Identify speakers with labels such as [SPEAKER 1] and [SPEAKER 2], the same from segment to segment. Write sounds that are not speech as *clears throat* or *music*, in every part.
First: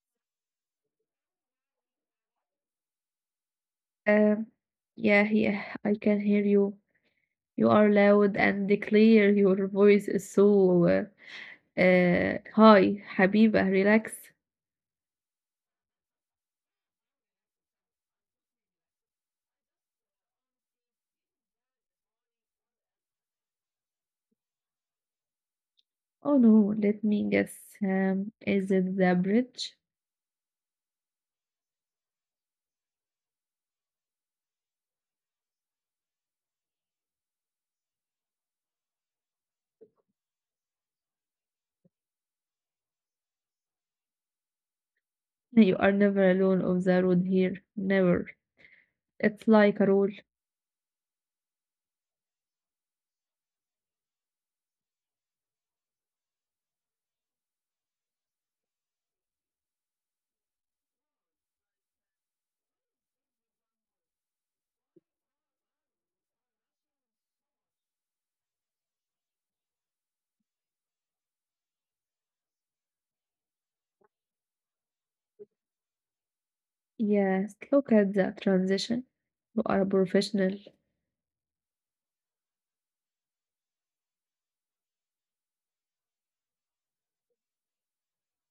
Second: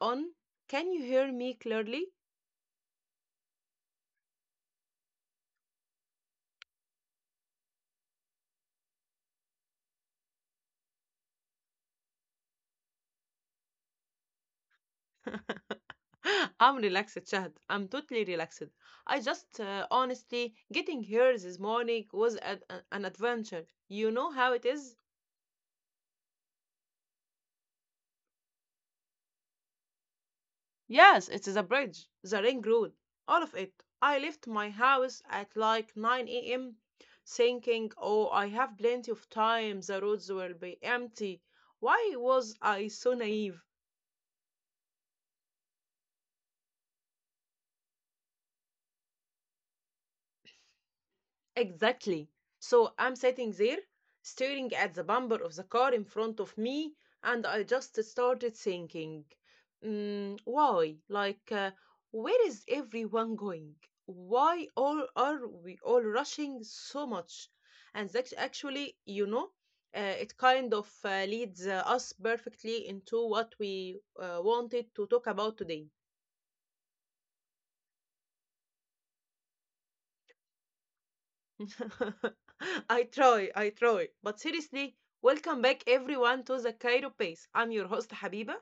[SPEAKER 1] on? Can you hear me clearly?
[SPEAKER 2] Um, yeah, yeah, I can hear you. You are loud and clear. Your voice is so high. Habiba, relax.
[SPEAKER 1] *laughs* I'm relaxed, Shahd. I'm totally relaxed. I just, honestly, getting here this morning was an adventure. You know how it is?
[SPEAKER 2] Oh no, let me guess. Is it the bridge? *laughs*
[SPEAKER 1] Yes, it is a bridge, the ring road, all of it. I left my house at like 9 a.m. thinking, oh, I have plenty of time, the roads will be empty. Why was I so naive?
[SPEAKER 2] You are never alone on the road here. Never. It's like a rule.
[SPEAKER 1] Exactly. So I'm sitting there, staring at the bumper of the car in front of me, and I just started thinking, mm, why? Like, where is everyone going? Why all are we all rushing so much? And that's actually it kind of leads us perfectly into what we wanted to talk about today.
[SPEAKER 2] Yes, look at the transition. You are a professional,
[SPEAKER 1] *laughs* I try. But seriously, welcome back everyone to the Cairo Pace. I'm your host Habiba,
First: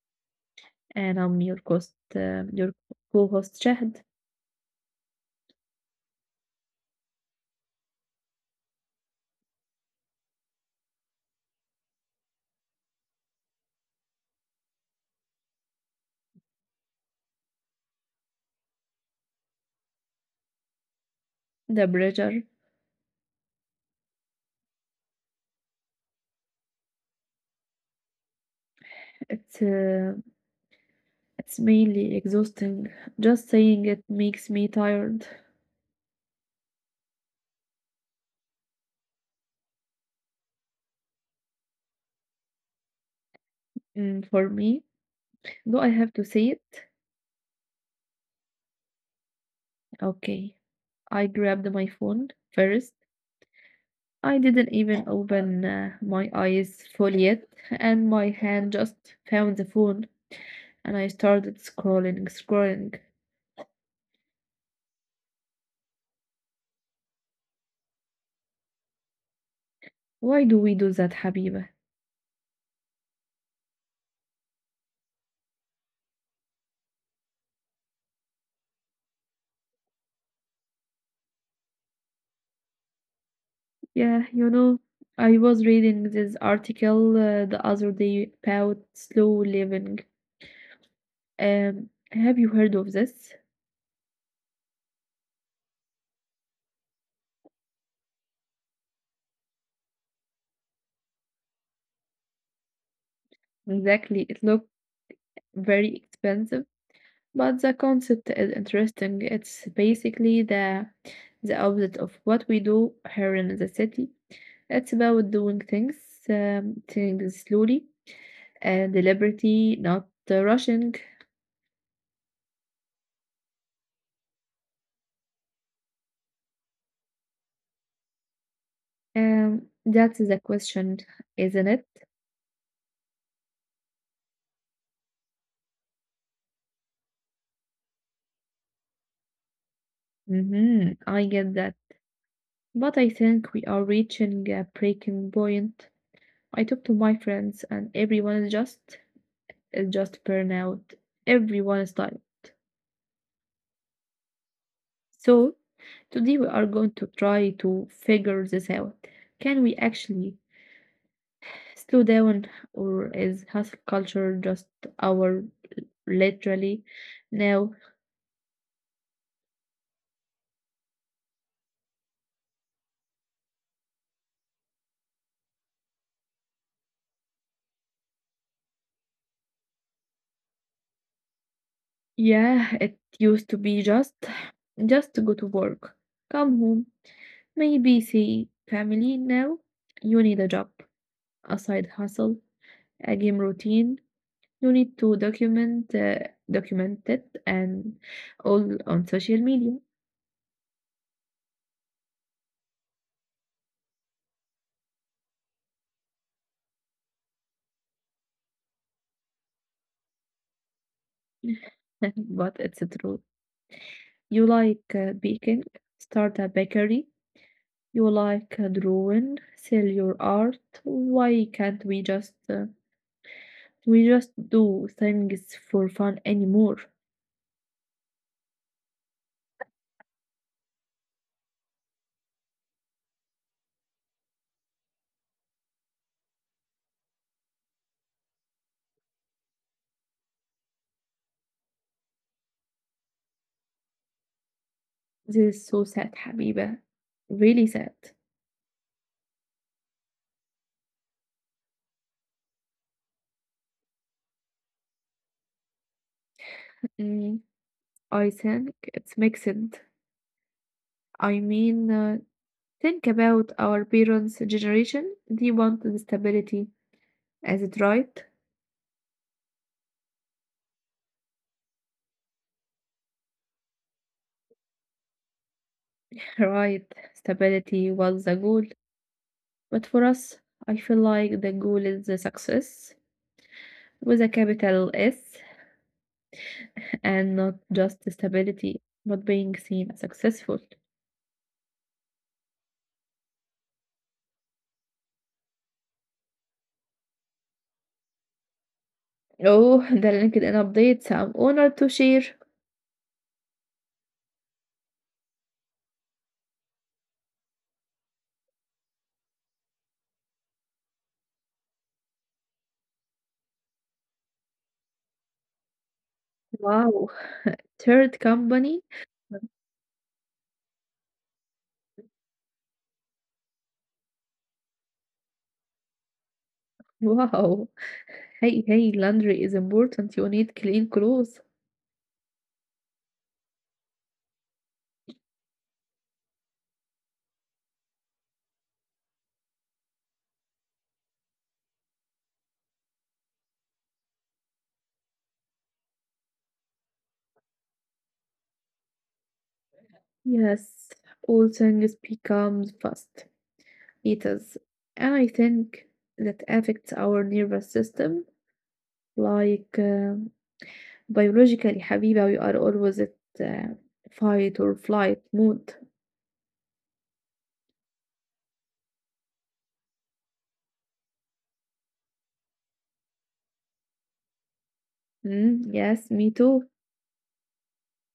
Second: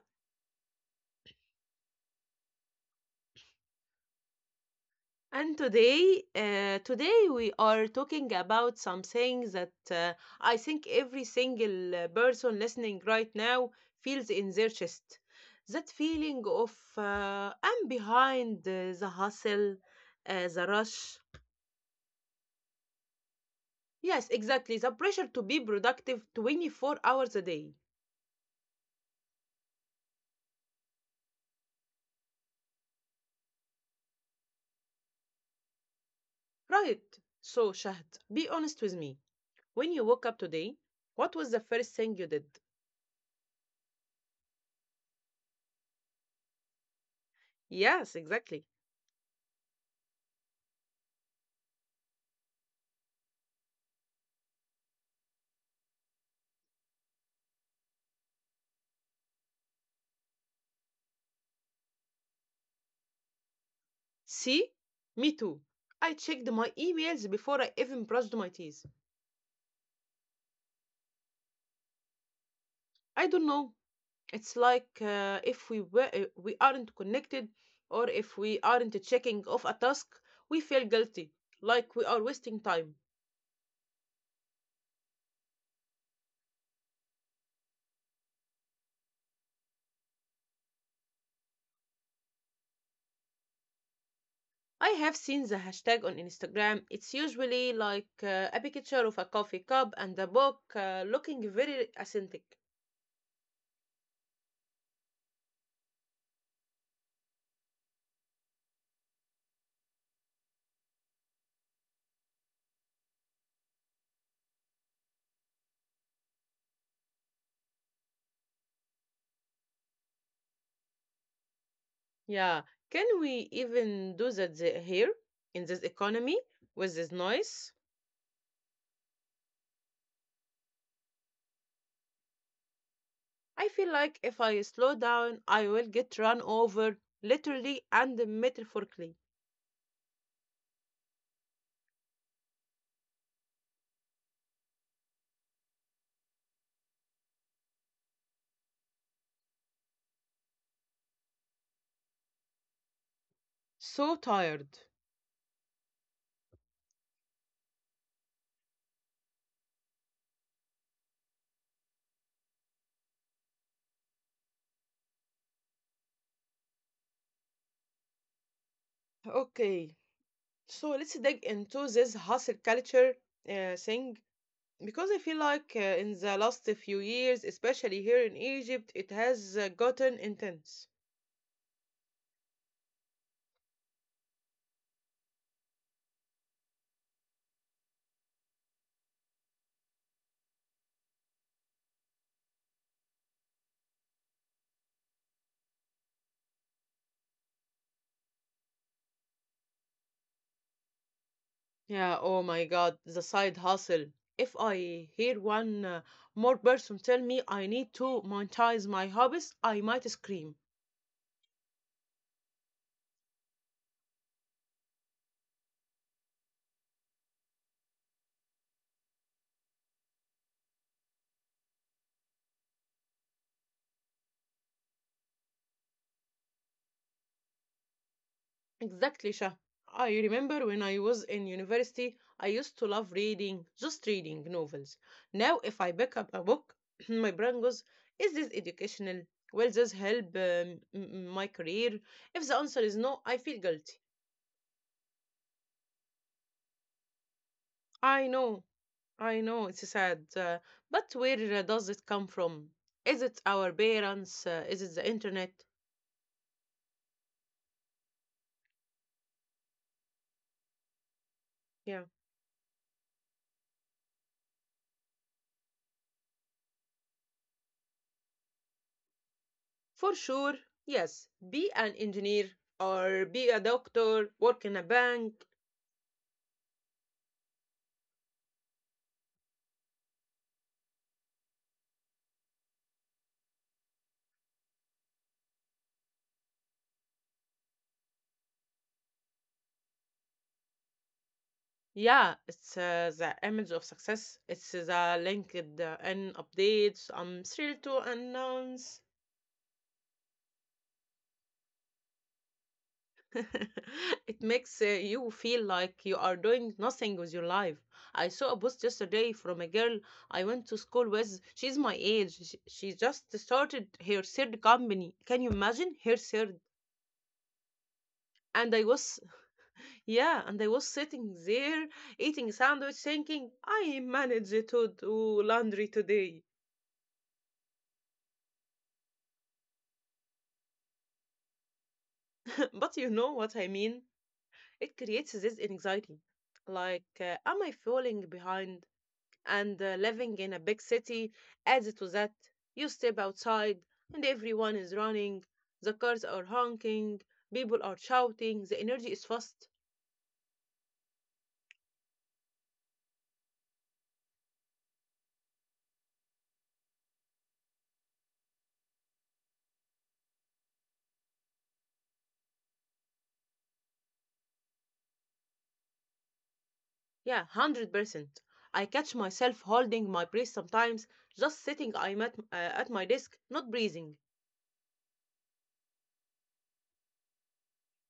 [SPEAKER 2] and I'm your host, your co-host Shahd,
[SPEAKER 1] and today we are talking about something that I think every single person listening right now feels in their chest. That feeling of I'm behind the hustle, the rush.
[SPEAKER 2] the bridger.
[SPEAKER 1] Yes, exactly. The pressure to be productive 24 hours a day.
[SPEAKER 2] It's uh, It's mainly exhausting. Just saying it makes me tired.
[SPEAKER 1] Right. So, Shahd, be honest with me. When you woke up today, what was the first thing you did?
[SPEAKER 2] For me, do I have to say it?
[SPEAKER 1] Yes, exactly.
[SPEAKER 2] Okay. I grabbed my phone first. I didn't even open my eyes fully yet, and my hand just found the phone, and I started scrolling, scrolling.
[SPEAKER 1] See? Me too. I checked my emails before I even brushed my teeth.
[SPEAKER 2] Why do we do that, Habiba?
[SPEAKER 1] I don't know. It's like if we were, we aren't connected, or if we aren't checking off a task, we feel guilty, like we are wasting time.
[SPEAKER 2] Yeah, you know, I was reading this article the other day about slow living. Have you heard of this?
[SPEAKER 1] I have seen the hashtag on Instagram. It's usually like a picture of a coffee cup and a book looking very authentic.
[SPEAKER 2] Exactly. It looks very expensive, but the concept is interesting. It's basically the opposite of what we do here in the city. It's about doing things things slowly and deliberately, not rushing.
[SPEAKER 1] Yeah, can we even do that here in this economy with this noise?
[SPEAKER 2] That's the question, isn't it?
[SPEAKER 1] I feel like if I slow down, I will get run over literally and metaphorically.
[SPEAKER 2] Mm-hmm, I get that. But I think we are reaching a breaking point. I talk to my friends and everyone is just burnout. Everyone is tired.
[SPEAKER 1] So tired.
[SPEAKER 2] So, today we are going to try to figure this out. Can we actually slow down, or is hustle culture just our literally now?
[SPEAKER 1] Okay, so let's dig into this hustle culture thing, because I feel like in the last few years, especially here in Egypt, it has gotten intense.
[SPEAKER 2] Yeah, it used to be just to go to work, come home, maybe see family. Now you need a job, a side hustle, a game routine. You need to document it and all on social media.
[SPEAKER 1] Yeah, oh my God, the side hustle. If I hear one more person tell me I need to monetize my hobbies, I might scream.
[SPEAKER 2] *laughs* But it's true. You like baking, start a bakery. You like drawing, sell your art. Why can't we just do things for fun anymore?
[SPEAKER 1] Exactly, Shah. I remember when I was in university, I used to love reading, just reading novels. Now, if I pick up a book, *clears throat* my brain goes, is this educational? Will this help my career? If the answer is no, I feel guilty.
[SPEAKER 2] This is so sad, Habiba. Really sad.
[SPEAKER 1] I know I know it's sad, but where does it come from? Is it our parents? Is it the internet?
[SPEAKER 2] Mm, I think it's mixed. I mean,
[SPEAKER 1] Yeah.
[SPEAKER 2] uh, think about our parents' generation. They wanted stability. Is it right?
[SPEAKER 1] For sure, yes. Be an engineer or be a doctor, work in a bank.
[SPEAKER 2] *laughs* Right. Stability was the goal. But for us, I feel like the goal is the success with a capital S, and not just stability, but being seen as successful.
[SPEAKER 1] Yeah, it's the image of success. It's the linked in updates. I'm thrilled to announce.
[SPEAKER 2] Oh, the LinkedIn updates. I'm honored to share.
[SPEAKER 1] *laughs* It makes you feel like you are doing nothing with your life. I saw a post yesterday from a girl I went to school with. She's my age. She just started her third company. Can you imagine her third?
[SPEAKER 2] Wow. Third
[SPEAKER 1] And
[SPEAKER 2] company.
[SPEAKER 1] yeah, and I was sitting there eating sandwich thinking, I managed to do laundry today.
[SPEAKER 2] Wow. Hey, hey, laundry is important. You need clean clothes.
[SPEAKER 1] *laughs* But you know what I mean? It creates this anxiety. Like, am I falling behind? And living in a big city adds to that, you step outside and everyone is running, the cars are honking, people are shouting, the energy is fast.
[SPEAKER 2] Yes, all things becomes fast. It is. And I think that affects our nervous system. Like, uh, Biologically, Habiba, we are always at uh, fight or flight mode.
[SPEAKER 1] Yeah, 100%. I catch myself holding my breath sometimes, just sitting at my desk, not breathing.
[SPEAKER 2] Mm, yes, me too.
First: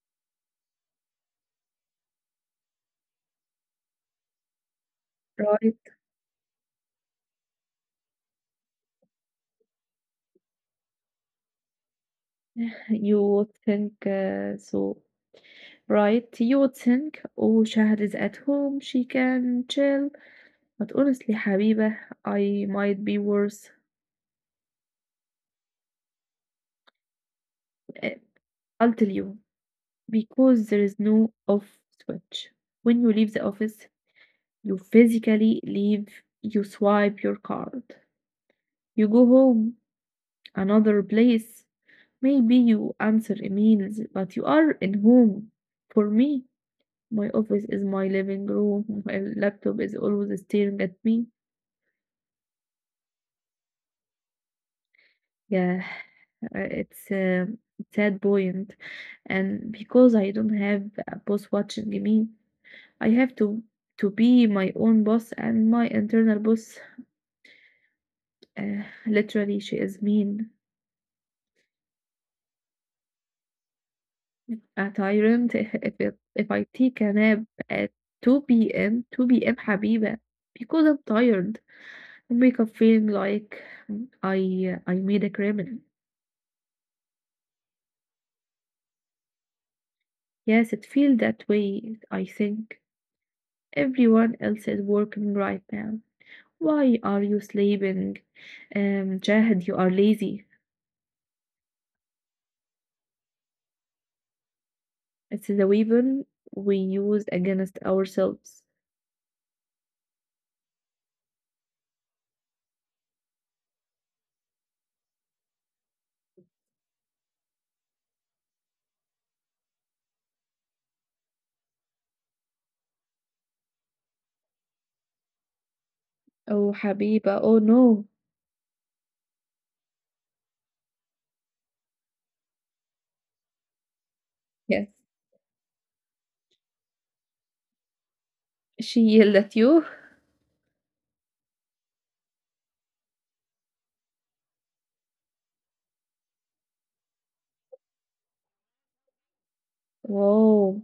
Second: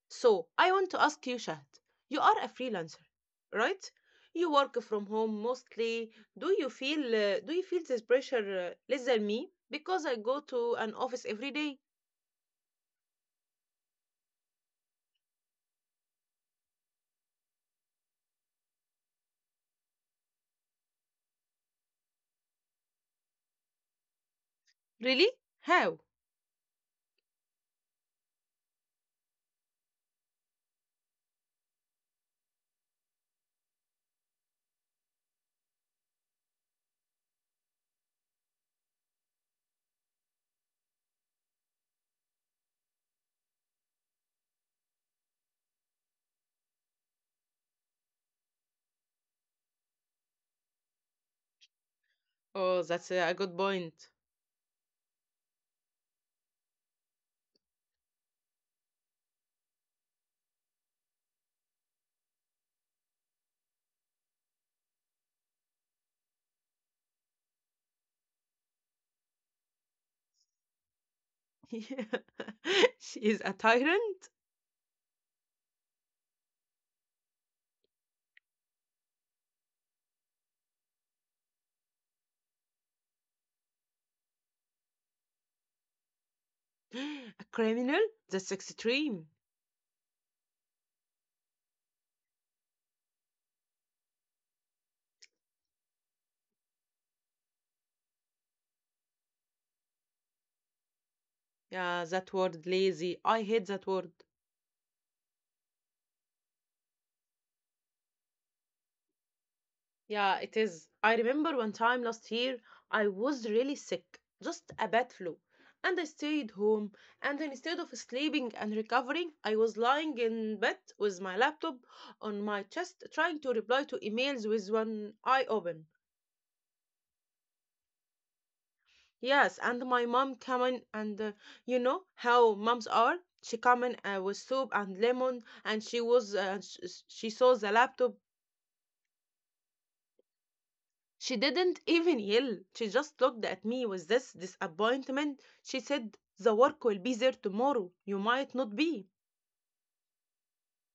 [SPEAKER 1] So, I want to ask you, Shahd, you are a freelancer, right? You work from home
[SPEAKER 2] Right,
[SPEAKER 1] mostly. Do you feel this pressure less than me because I go to an office every day?
[SPEAKER 2] you would think so. Right, you would think, oh, Shahad is at home, she can chill. But honestly, Habiba, I might be worse.
[SPEAKER 1] Really? How?
[SPEAKER 2] Uh, I'll tell you, because there is no off switch. When you leave the office, you physically leave, you swipe your card, you go home, another place. Maybe you answer emails, but you are at home. For me, my office is my living room. My laptop is always staring at me.
[SPEAKER 1] Oh, that's a good point.
[SPEAKER 2] Yeah, it's a sad point. And because I don't have a boss watching me, I have to be my own boss and my internal boss. Literally, she is mean,
[SPEAKER 1] *laughs* She is a tyrant,
[SPEAKER 2] a tyrant. *laughs* If I take a nap at 2 p.m., 2 p.m. حبيبة because I'm tired. Wake up feeling like I made a criminal.
[SPEAKER 1] a criminal. That's extreme.
[SPEAKER 2] Yes, it feels that way. I think everyone else is working right now. Why are you sleeping? Jahad, you are lazy.
[SPEAKER 1] Yeah, that word lazy. I hate that word.
[SPEAKER 2] It's the weapon we use against ourselves.
[SPEAKER 1] Yeah, it is. I remember one time last year, I was really sick, just a bad flu. And I stayed home, and instead of sleeping and recovering, I was lying in bed with my laptop on my chest, trying to reply to emails with one eye open.
[SPEAKER 2] Oh, Habiba, oh no.
[SPEAKER 1] Yes, and my mom come in and you know how moms are. She come in with soup
[SPEAKER 2] Yes,
[SPEAKER 1] and lemon, and she was she saw the laptop.
[SPEAKER 2] she yelled at you.
[SPEAKER 1] She didn't even yell. She just looked at me with this disappointment. She said, "The work will be there tomorrow. You might not be."
[SPEAKER 2] Whoa,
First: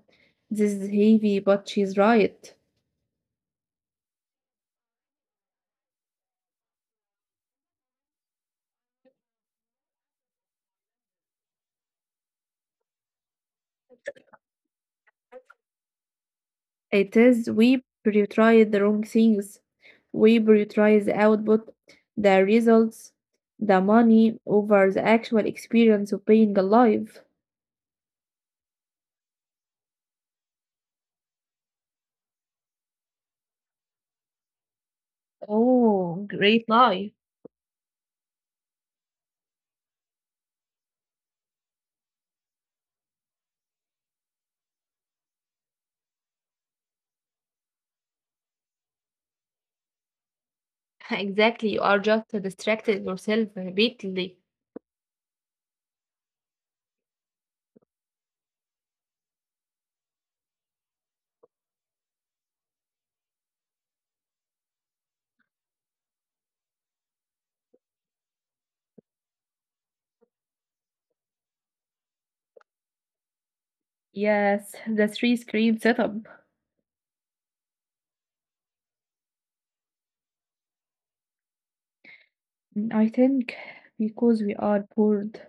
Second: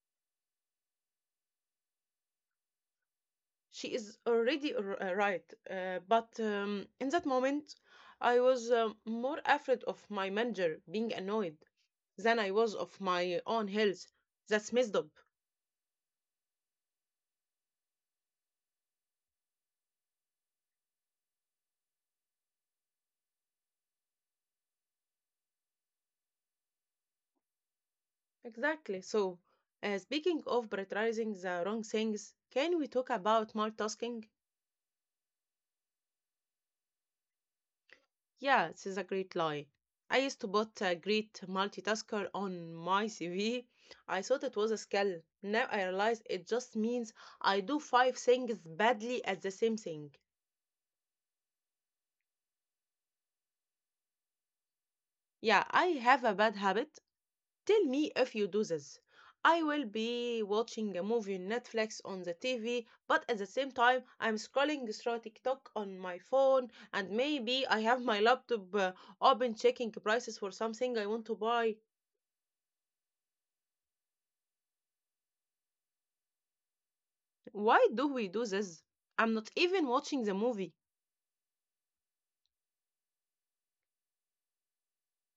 [SPEAKER 2] this is heavy, but she's right.
[SPEAKER 1] She is already right, but in that moment, I was more afraid of my manager being annoyed than I was of my own health. That's messed up.
[SPEAKER 2] It is, we prioritize the wrong things. We prioritize the output, the results, the money over the actual experience of being alive.
[SPEAKER 1] Exactly. So, speaking of prioritizing the wrong things, can we talk about multitasking?
[SPEAKER 2] Oh, great life.
[SPEAKER 1] Yeah, this is a great lie. I used to put a great multitasker on my CV. I thought it was a skill. Now I realize it just means I do five things badly at the same thing.
[SPEAKER 2] *laughs* Exactly. You are just distracted yourself repeatedly.
[SPEAKER 1] Yeah, I have a bad habit. Tell me if you do this. I will be watching a movie on Netflix on the TV, but at the same time, I'm scrolling through TikTok on my phone, and maybe I have my laptop open checking prices for something I want to buy.
[SPEAKER 2] Yes, the three screen setup.
[SPEAKER 1] Why do we do this? I'm not even watching the movie.
[SPEAKER 2] I think because we are bored.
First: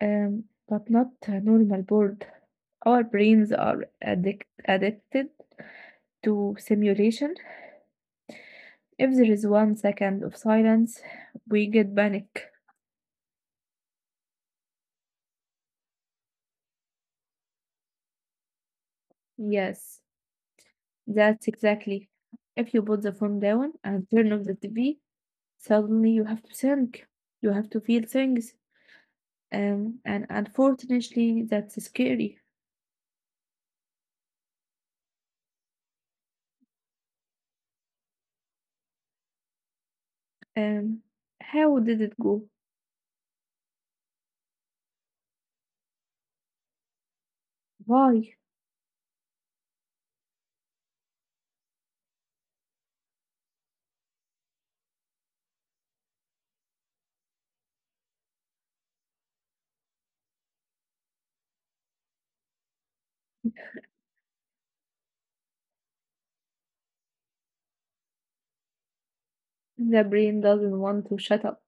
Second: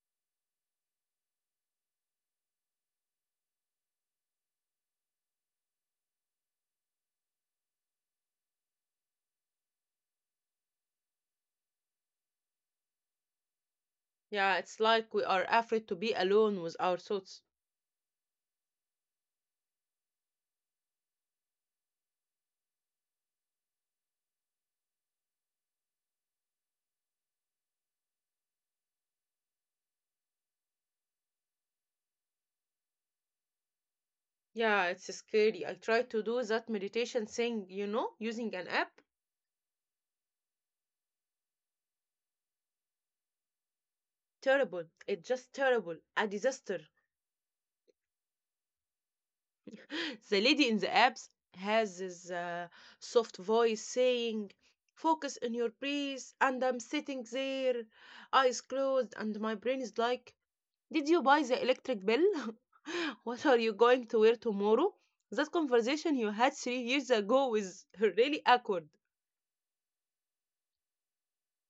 [SPEAKER 2] Um, but not a normal bored. Our brains are addicted to simulation. If there is 1 second of silence, we get panic.
[SPEAKER 1] Yeah, it's like we are afraid to be alone with our thoughts.
[SPEAKER 2] Yes, that's exactly. If you put the phone down and turn off the TV, suddenly you have to think. You have to feel things. And unfortunately, that's scary.
[SPEAKER 1] Yeah, it's scary. I tried to do that meditation thing, you know, using an app.
[SPEAKER 2] Um, how did it go?
[SPEAKER 1] Terrible. It's just terrible. A disaster.
[SPEAKER 2] Why?
[SPEAKER 1] The lady in the apps has this soft voice saying, focus on your breath, and I'm sitting there, eyes closed, and my brain is like, did you buy the electric bill? *laughs* What are you going to wear tomorrow? That conversation you had 3 years ago is *laughs* really awkward.
[SPEAKER 2] The brain doesn't want to shut up.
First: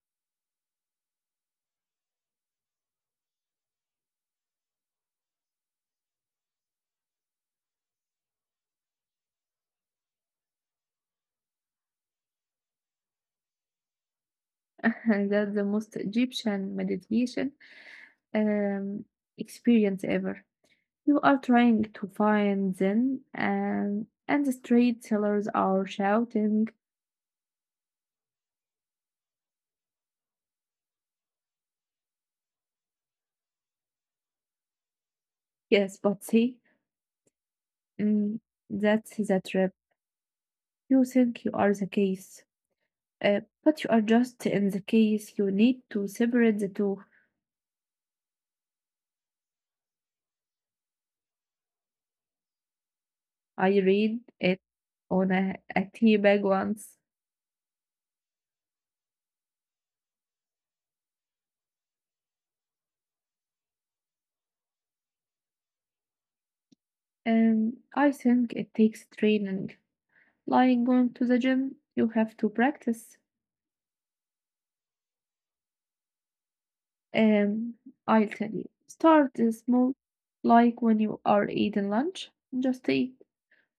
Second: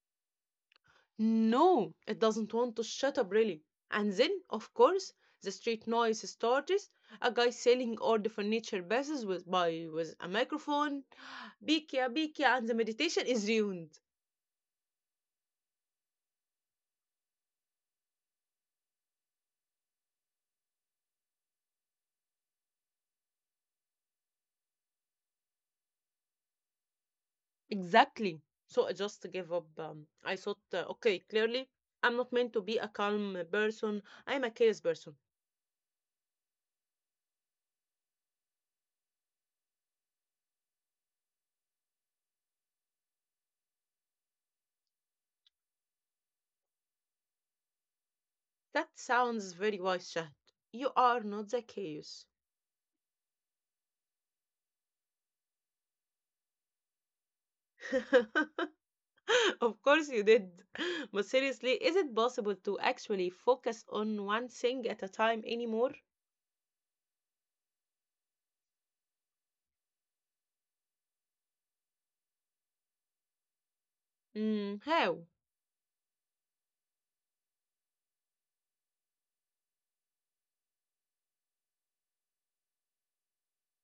[SPEAKER 1] No, it doesn't want to shut up, really. And then, of course, the street noise starts. A guy selling old furniture passes with by with a microphone. *gasps* Bikia, Bikia, and the meditation is ruined.
[SPEAKER 2] *laughs* That's the most Egyptian meditation um, experience ever. You are trying to find Zen, and the street sellers are shouting,
[SPEAKER 1] Exactly. So I just gave up. I thought, okay, clearly, I'm not meant to be a calm person. I'm a chaos person.
[SPEAKER 2] "Yes, but see, mm, that's the trap. You think you are the case, but you are just in the case. You need to separate the two.
[SPEAKER 1] That sounds very wise, Shahd. You are not the chaos.
[SPEAKER 2] I read it on a tea bag once.
[SPEAKER 1] *laughs* *laughs* Of course you did. *laughs* But seriously, is it possible to actually focus on one thing at a time anymore?
[SPEAKER 2] I think it takes training. Like going to the gym, you have to practice.
[SPEAKER 1] Mm, how?
[SPEAKER 2] Um, I'll tell you. Start small, like when you are eating lunch. Just eat.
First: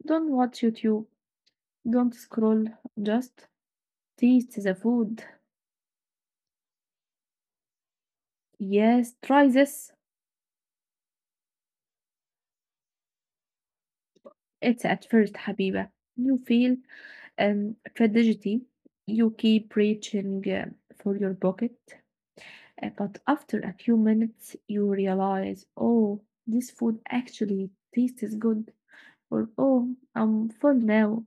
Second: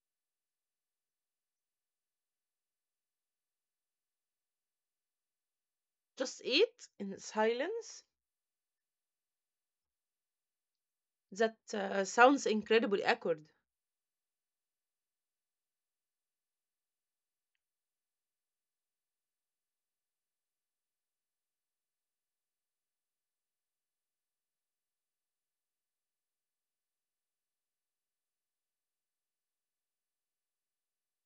[SPEAKER 2] Don't watch YouTube. Don't scroll. Just taste the food.
[SPEAKER 1] Just eat in silence?
[SPEAKER 2] Yes, try this.
[SPEAKER 1] That sounds incredibly awkward.
[SPEAKER 2] It's at first, Habiba. You feel tragedy. You keep reaching for your pocket. But after a few minutes, you realize, oh, this food actually tastes good. Or, oh, I'm full now.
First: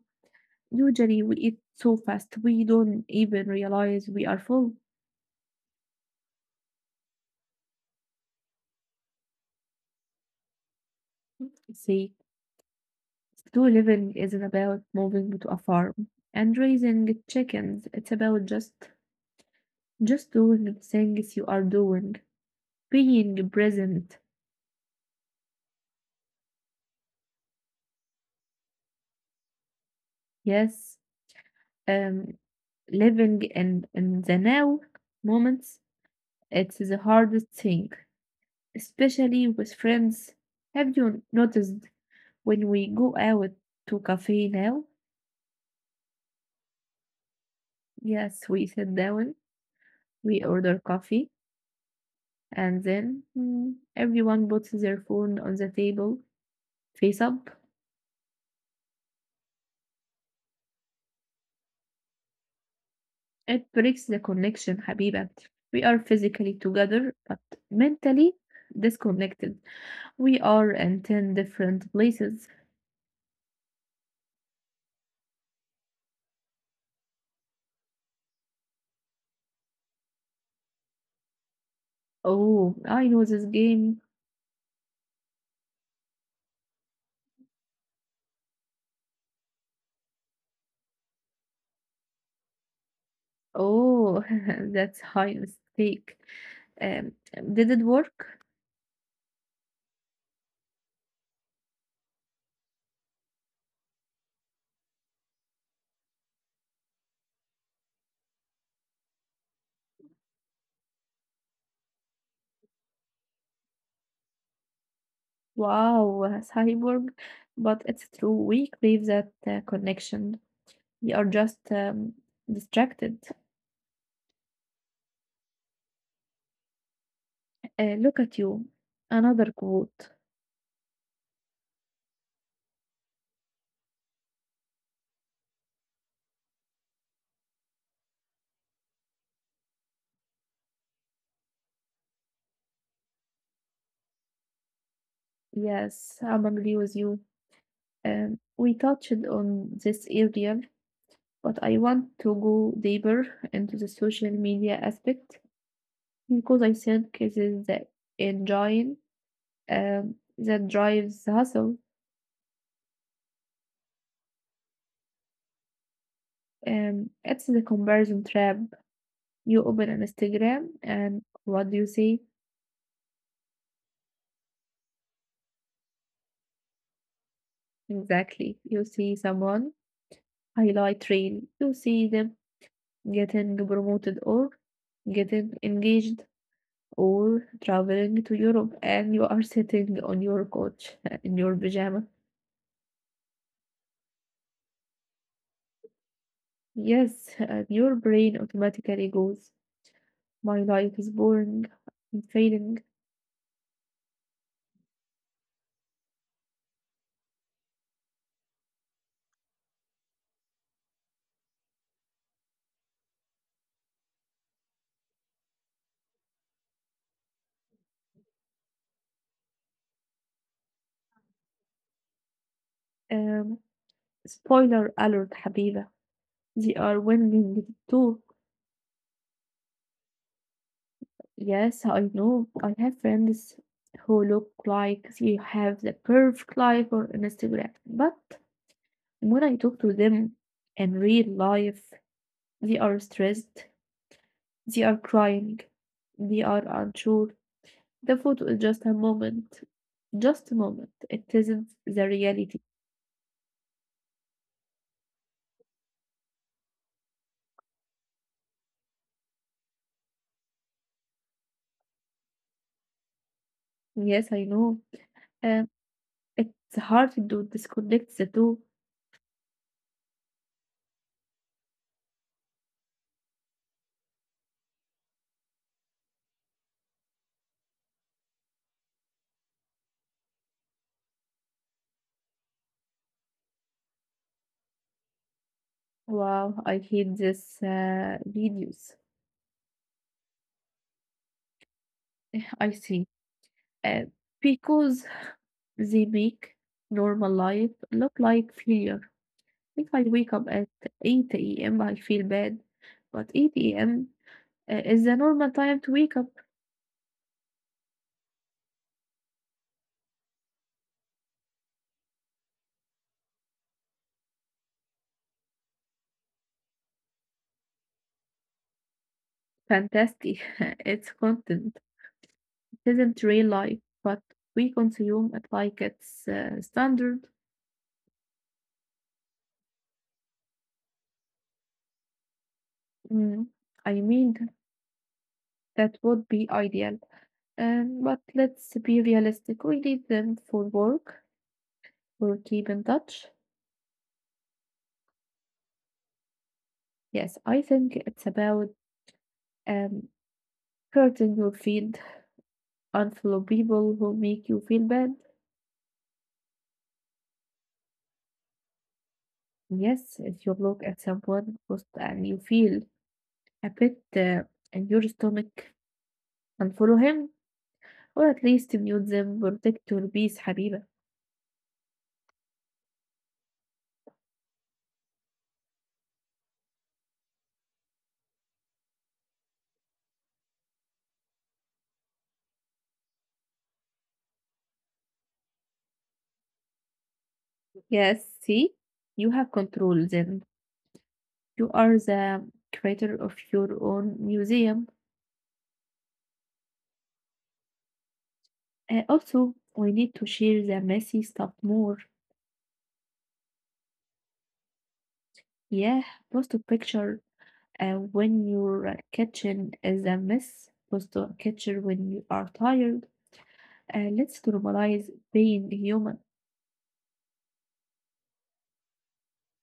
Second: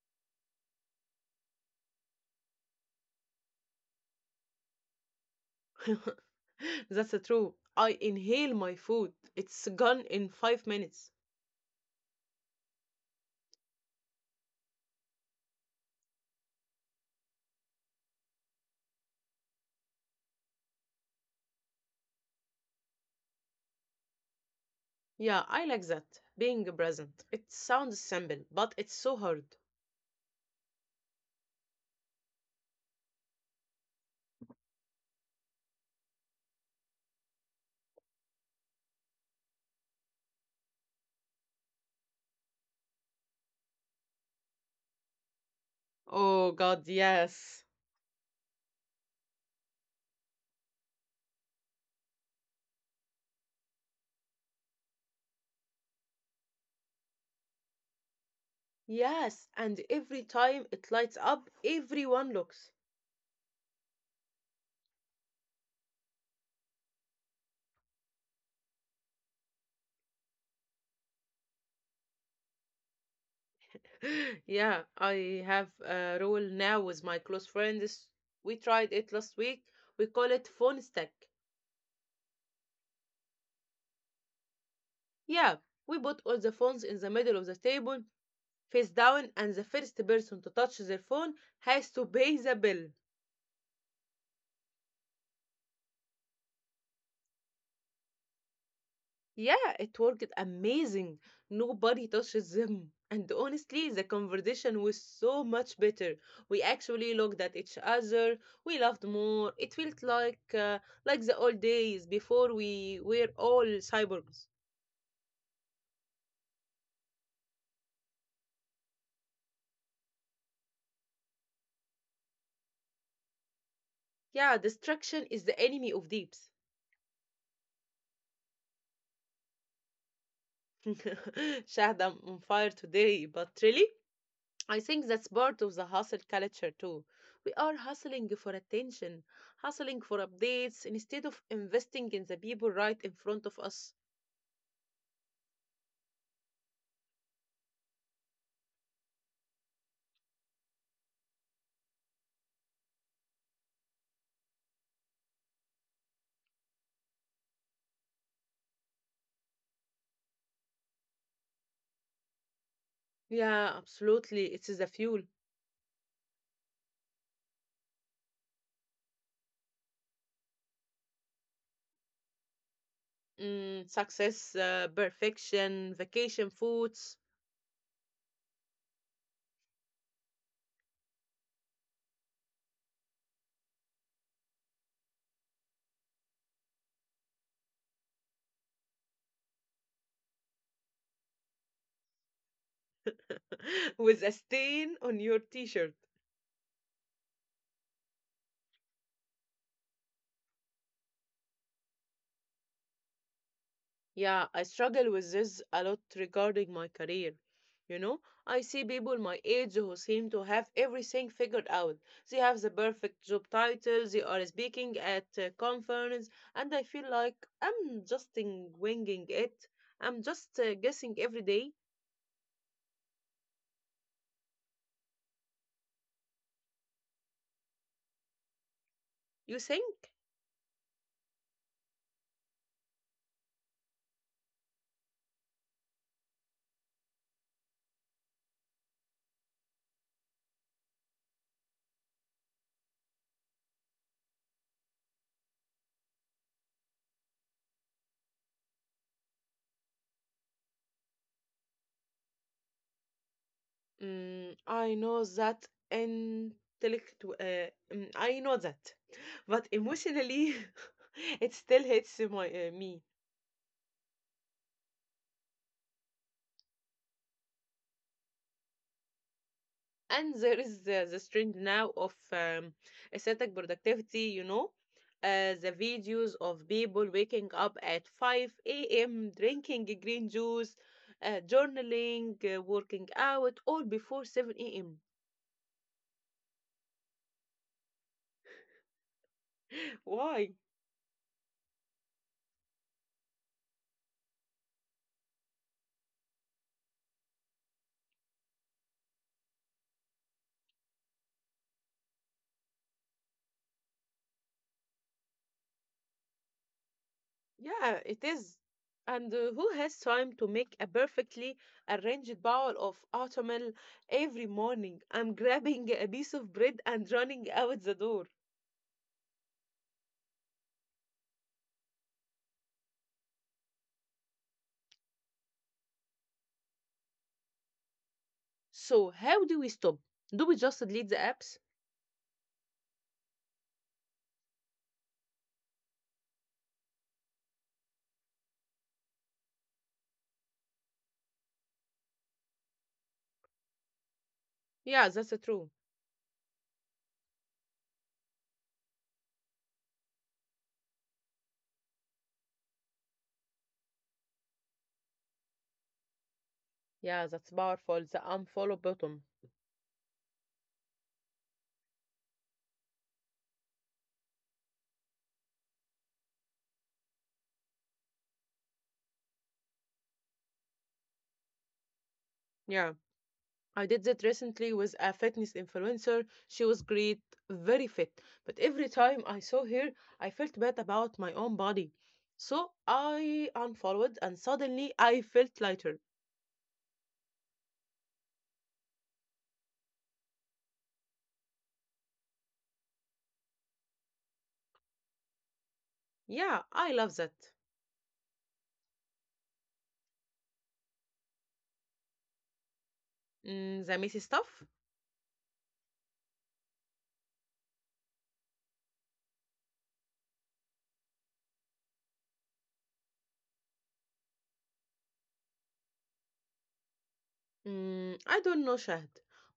[SPEAKER 2] Usually we eat so fast we don't even realize we are full.
[SPEAKER 1] *laughs* That's the true. I inhale my food. It's gone in 5 minutes.
[SPEAKER 2] See, slow living isn't about moving to a farm and raising chickens. It's about just doing the things you are doing, being present.
[SPEAKER 1] Yeah, I like that. Being present. It sounds simple, but it's so hard.
[SPEAKER 2] Yes, um, living in the now moments. It's the hardest thing, especially with friends. Have you noticed when we go out to cafe now?
[SPEAKER 1] Oh God, yes.
[SPEAKER 2] Yes, we sit down. We order coffee, and then everyone puts their phone on the table face up.
[SPEAKER 1] Yes, and every time it lights up, everyone looks.
[SPEAKER 2] It breaks the connection, Habiba. We are physically together but mentally disconnected. We are in 10 different places.
[SPEAKER 1] *laughs* Yeah, I have a roll now with my close friends. We tried it last week. We call it phone stack.
[SPEAKER 2] Oh, I know this game.
[SPEAKER 1] Yeah, we put all the phones in the middle of the table, face down, and the first person to touch their phone has to pay the bill.
[SPEAKER 2] Oh, *laughs* that's high mistake. Um, did it work?
[SPEAKER 1] Yeah, it worked amazing. Nobody touches them. *laughs* And honestly, the conversation was so much better. We actually looked at each other. We laughed more. It felt like the old days before we were all cyborgs.
[SPEAKER 2] Wow, cyborg. But it's true. We crave that connection. We are just distracted.
[SPEAKER 1] Yeah, distraction is the enemy of deeps.
[SPEAKER 2] Look at you. Another quote.
[SPEAKER 1] *laughs* Shahda, I'm on fire today, but really, I think that's part of the hustle culture too. We are hustling for attention, hustling for updates instead of investing in the people right in front of us.
[SPEAKER 2] Yes, I'm agree with you. We touched on this area, but I want to go deeper into the social media aspect because I think this is the engine that drives the hustle.
[SPEAKER 1] Yeah, absolutely. It is the fuel.
[SPEAKER 2] It's the comparison trap. You open an Instagram, and what do you see?
[SPEAKER 1] Mm, success, perfection, vacation foods.
[SPEAKER 2] Exactly. You see someone highlight reel. You see them getting promoted, or getting engaged, or traveling to Europe, and you are sitting on your couch in your pajama.
[SPEAKER 1] *laughs* With a stain on your t shirt.
[SPEAKER 2] Yes, and your brain automatically goes, my life is boring, I'm failing.
[SPEAKER 1] Yeah, I struggle with this a lot regarding my career. You know, I see people my age who seem to have everything figured out. They have the perfect job title, they are speaking at a conference, and I feel like I'm just in winging it. I'm just guessing every day.
[SPEAKER 2] Um, spoiler alert, Habiba. They are winning it too.
[SPEAKER 1] You think?
[SPEAKER 2] Yes, I know. I have friends who look like they have the perfect life on Instagram. But when I talk to them in real life, they are stressed. They are crying. They are unsure. The photo is just a moment. Just a moment. It isn't the reality.
[SPEAKER 1] Mm, I know that intellectual. I know that, *laughs* but emotionally, *laughs* it still hits my me.
[SPEAKER 2] Yes, I know. Um, it's hard to disconnect the two.
[SPEAKER 1] And there is the trend now of aesthetic productivity, you know, the videos of people waking up at 5 a.m. drinking green juice, journaling, working out, all before 7 a.m.
[SPEAKER 2] Wow, I hate this videos.
[SPEAKER 1] Why?
[SPEAKER 2] *sighs* *laughs* I see. Uh, because they make normal life look like failure. If I wake up at 8 a.m., I feel bad. But 8 a.m. Is the normal time to wake up.
[SPEAKER 1] Yeah, it is. And who has time to make a perfectly arranged bowl of oatmeal every morning? I'm *laughs* grabbing a piece of bread and running out the door.
[SPEAKER 2] Fantastic. *laughs* It's content. Isn't real life, but we consume it like it's standard.
[SPEAKER 1] So how do we stop? Do we just delete the apps?
[SPEAKER 2] Mm, I mean, that would be ideal. But let's be realistic. We need them for work, for keep in touch.
[SPEAKER 1] Yeah, that's true.
[SPEAKER 2] Yes, I think it's about um, hurting your feed, unfollow people who make you feel bad.
[SPEAKER 1] Yeah, that's powerful. The unfollow button.
[SPEAKER 2] Yes, if you look at someone post and you feel a bit in your stomach, unfollow him, or at least mute them, protect your peace حبيبة.
[SPEAKER 1] Yeah. I did that recently with a fitness influencer. She was great, very fit. But every time I saw her, I felt bad about my own body. So I unfollowed, and suddenly I felt lighter.
[SPEAKER 2] Yes, see, you have control then. You are the creator of your own museum.
[SPEAKER 1] Yeah, I love that.
[SPEAKER 2] Also, we need to share the messy stuff more.
[SPEAKER 1] Mm, the messy stuff?
[SPEAKER 2] Yeah, post a picture. When your kitchen is a mess, post to a kitchen when you are tired. Let's normalize being human.
[SPEAKER 1] Mm, I don't know, Shahd.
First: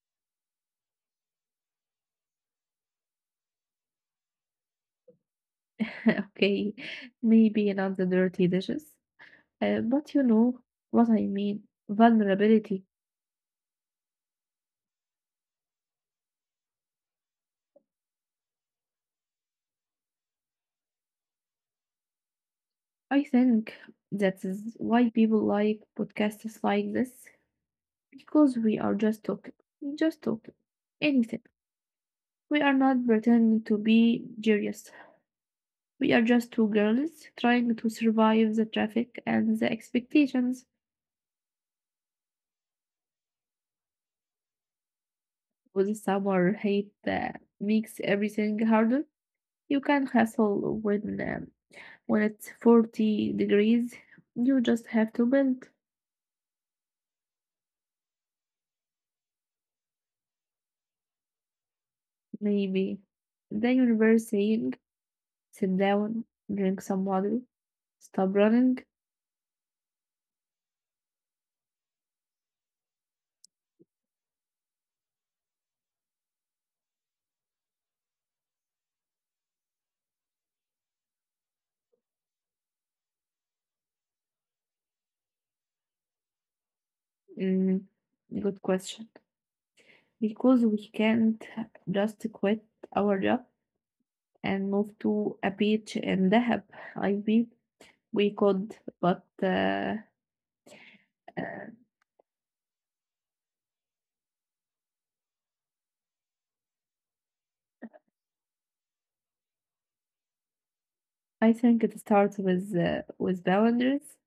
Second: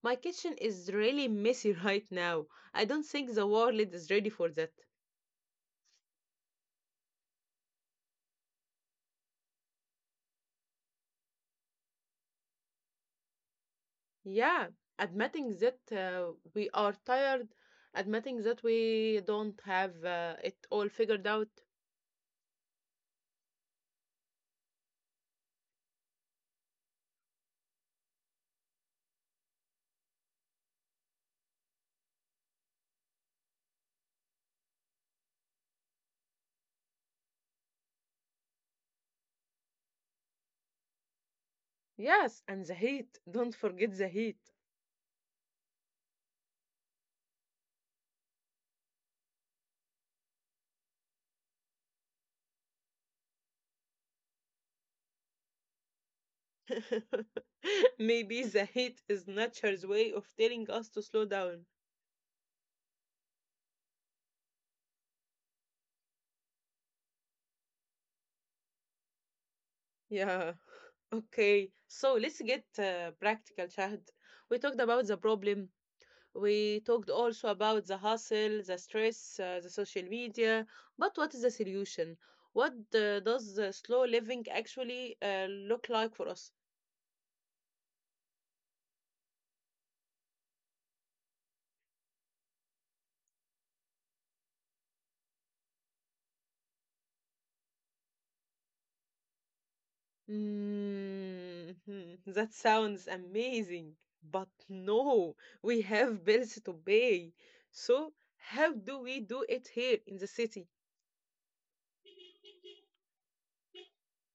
[SPEAKER 1] My kitchen is really messy *laughs* right now. I don't think the world is ready for that.
[SPEAKER 2] *laughs* Okay, maybe not the dirty dishes, but you know what I mean. Vulnerability.
[SPEAKER 1] Yeah, admitting that we are tired, admitting that we don't have it all figured out.
[SPEAKER 2] I think that is why people like podcasts like this because we are just talking, anything. We are not pretending to be serious. We are just two girls trying to survive the traffic and the expectations.
[SPEAKER 1] Yes, and the heat. *laughs* Don't forget the heat.
[SPEAKER 2] With summer hate that makes everything harder. You can hustle when it's 40 degrees. You just have to bend.
[SPEAKER 1] *laughs* Maybe the heat is nature's way of telling us to slow down.
[SPEAKER 2] Maybe the universe saying, sit down, drink some water, stop running.
[SPEAKER 1] Yeah. *laughs* Okay, so let's get practical, Shahd. We talked about the problem. We talked also about the hustle, the stress, the social media. But what is the solution? What does the slow living actually look like for us?
[SPEAKER 2] Mm, good question. Because we can't just quit our job and move to a beach in Dahab. I've been we could, but
[SPEAKER 1] Mm,
[SPEAKER 2] uh,
[SPEAKER 1] *laughs* that sounds amazing, but no, we have bills to pay. So, how do we do it here in the city?
[SPEAKER 2] I think it starts with boundaries.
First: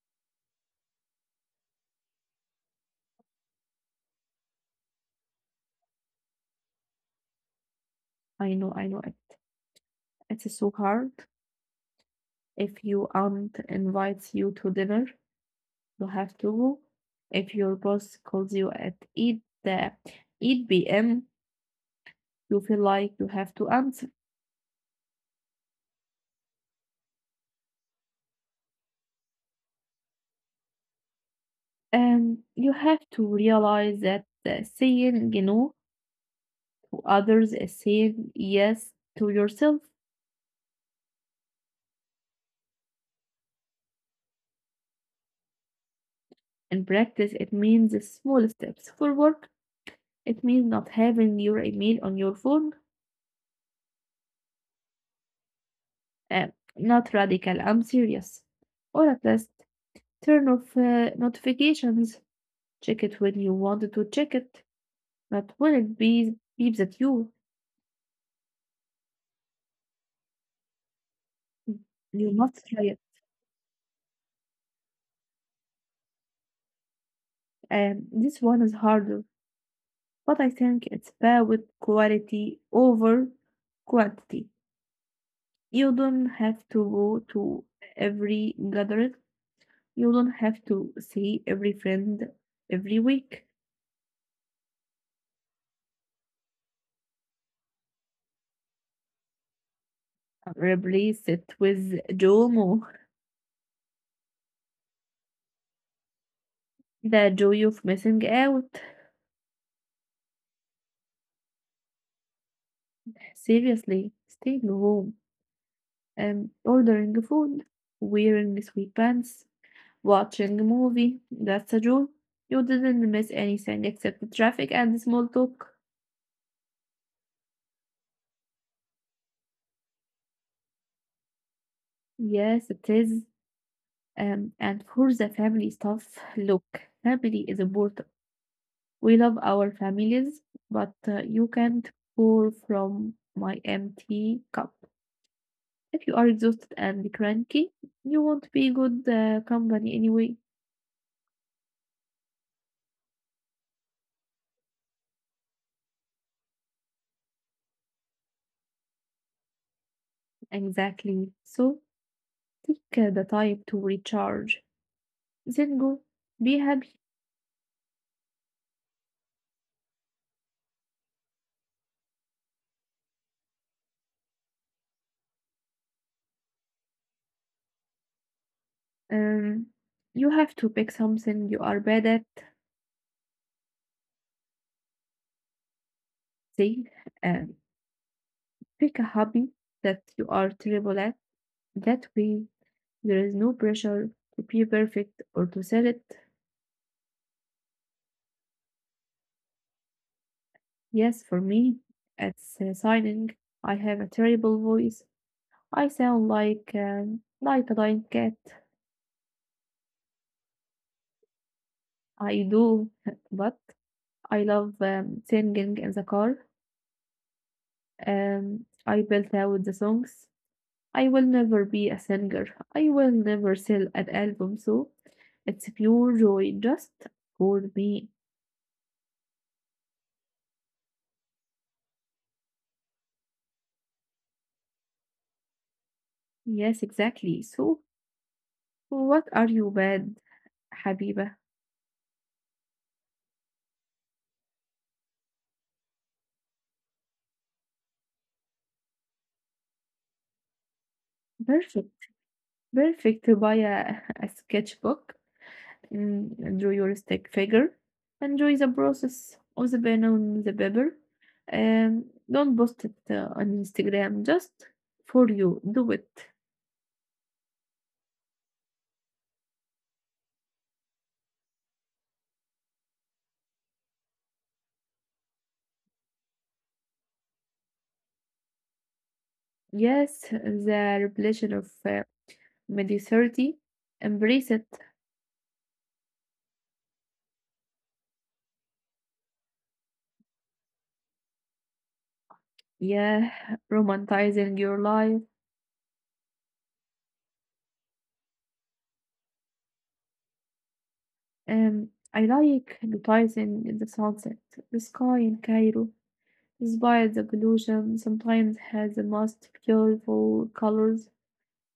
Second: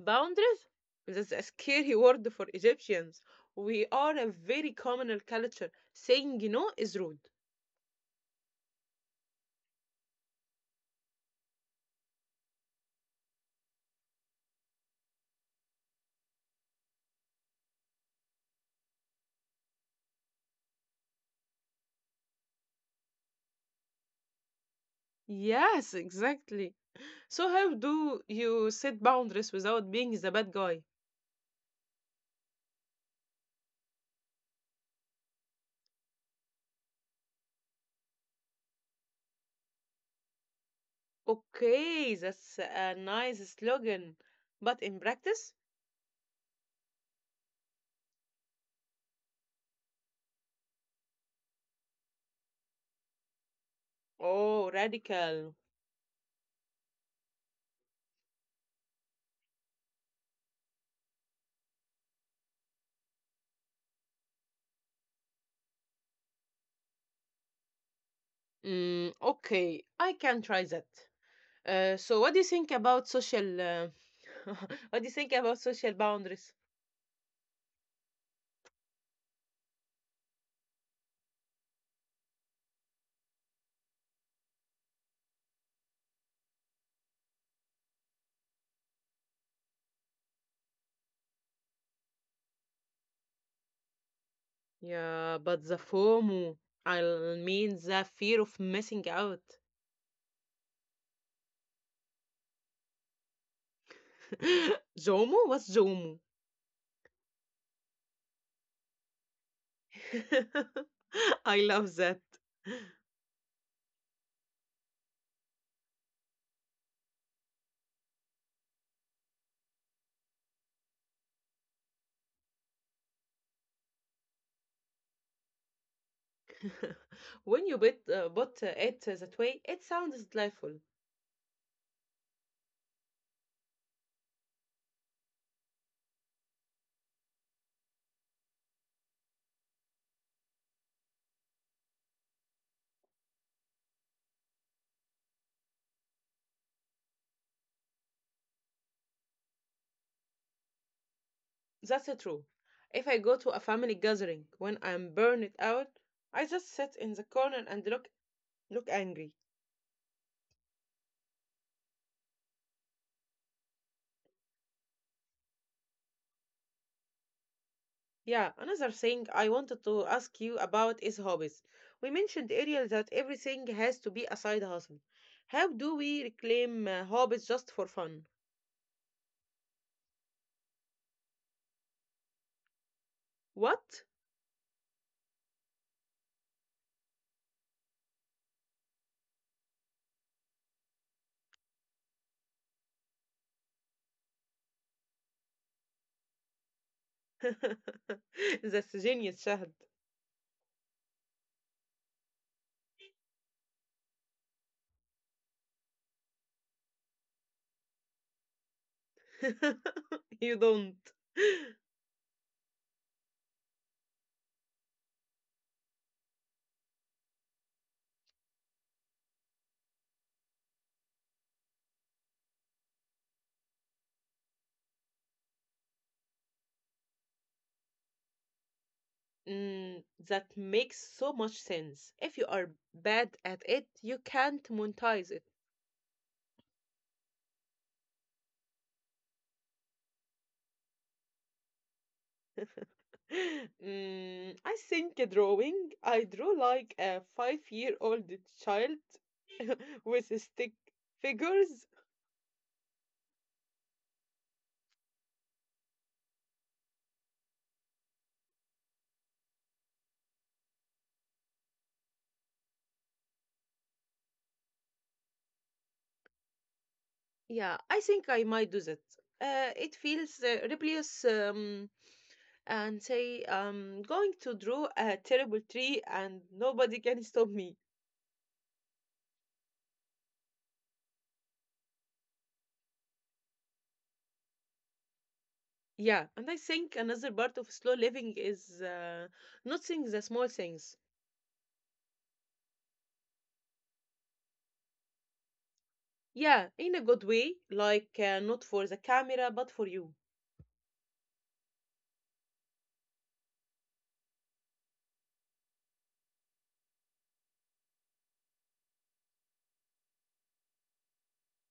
[SPEAKER 1] Boundaries? That's a scary *laughs* word for Egyptians. We are a very communal culture. Saying no is rude.
[SPEAKER 2] I know, it's so hard. If your aunt invites you to dinner, you have to go. If your boss calls you at uh, eight p.m., you feel like you have to answer,
[SPEAKER 1] Yes, exactly. So how do you set boundaries without being the bad guy?
[SPEAKER 2] and you have to realize that saying you know to others is saying yes to yourself.
[SPEAKER 1] Okay, that's a nice slogan, but in practice?
[SPEAKER 2] In practice, it means small steps forward. It means not having your email on your phone.
[SPEAKER 1] Oh, radical.
[SPEAKER 2] Uh, not radical, I'm serious. Or at least turn off notifications. Check it when you wanted to check it, not when beeps at you.
[SPEAKER 1] Mm, okay, I can try that. So what
[SPEAKER 2] You
[SPEAKER 1] do you think
[SPEAKER 2] must try it.
[SPEAKER 1] about social *laughs* what do you think about social boundaries?
[SPEAKER 2] And this one is harder, but I think it's better with quality over quantity. You don't have to go to every gathering. You don't have to see every friend every week.
[SPEAKER 1] Yeah, but the FOMO, I mean the fear of missing out.
[SPEAKER 2] Replace it with JOMO,
[SPEAKER 1] *laughs* Zomo? What's Zomo?
[SPEAKER 2] the joy of missing out.
[SPEAKER 1] *laughs* I love that.
[SPEAKER 2] Seriously, staying home and ordering food, wearing sweet pants, watching a movie. That's a joy. You didn't miss anything except the traffic and the small talk.
[SPEAKER 1] *laughs* When you put it that way, it sounds delightful.
[SPEAKER 2] Yes, it is. And for the family stuff, look, family is important. We love our families, but you can't pour from my empty cup. If you are exhausted and cranky, you won't be good company anyway.
[SPEAKER 1] That's true. If I go to a family gathering when I'm burned out, I just sit in the corner and look angry.
[SPEAKER 2] Exactly. So take the time to recharge. Then go. Be happy.
[SPEAKER 1] Yeah, another thing I wanted to ask you about is hobbies. We mentioned earlier that everything has to be a side hustle. How do we reclaim hobbies just for fun?
[SPEAKER 2] Um, you have to pick something you are bad at.
[SPEAKER 1] What?
[SPEAKER 2] Say, um, pick a hobby that you are terrible at. That way, there is no pressure to be perfect or to sell it.
[SPEAKER 1] *laughs* That's genius, Shahad.
[SPEAKER 2] Yes, for me, it's signing. I have a terrible voice. I sound like like a dying cat.
[SPEAKER 1] *laughs* You don't.
[SPEAKER 2] I do, *laughs* but I love singing in the car. I built out the songs. I will never be a singer. I will never sell an album, so it's pure joy just for me.
[SPEAKER 1] Mm, that makes so much sense. If you are bad at it, you can't monetize it.
[SPEAKER 2] Yes, exactly. So, what are you bad, Habiba?
[SPEAKER 1] *gasps* *laughs* Mm, I think drawing, I draw like a five-year-old child *laughs* with stick figures.
[SPEAKER 2] Perfect, perfect to buy a, *laughs* a sketchbook. Mm, draw your stick figure. Enjoy the process of the banana and the paper. Don't post it on Instagram. Just for you, do it.
[SPEAKER 1] Yeah, I think I might do that. It feels rebellious and say going to draw a terrible tree and nobody can stop me.
[SPEAKER 2] Yes, the revelation of mediocrity. Embrace it.
[SPEAKER 1] Yeah, and I think another part of slow living is noticing the small things.
[SPEAKER 2] Yeah, romanticizing your life.
[SPEAKER 1] Yeah, in a good way, like not for the camera, but for you.
[SPEAKER 2] I like hypnotizing the sunset, the sky in Cairo. Despite the pollution, sometimes has the most beautiful colors,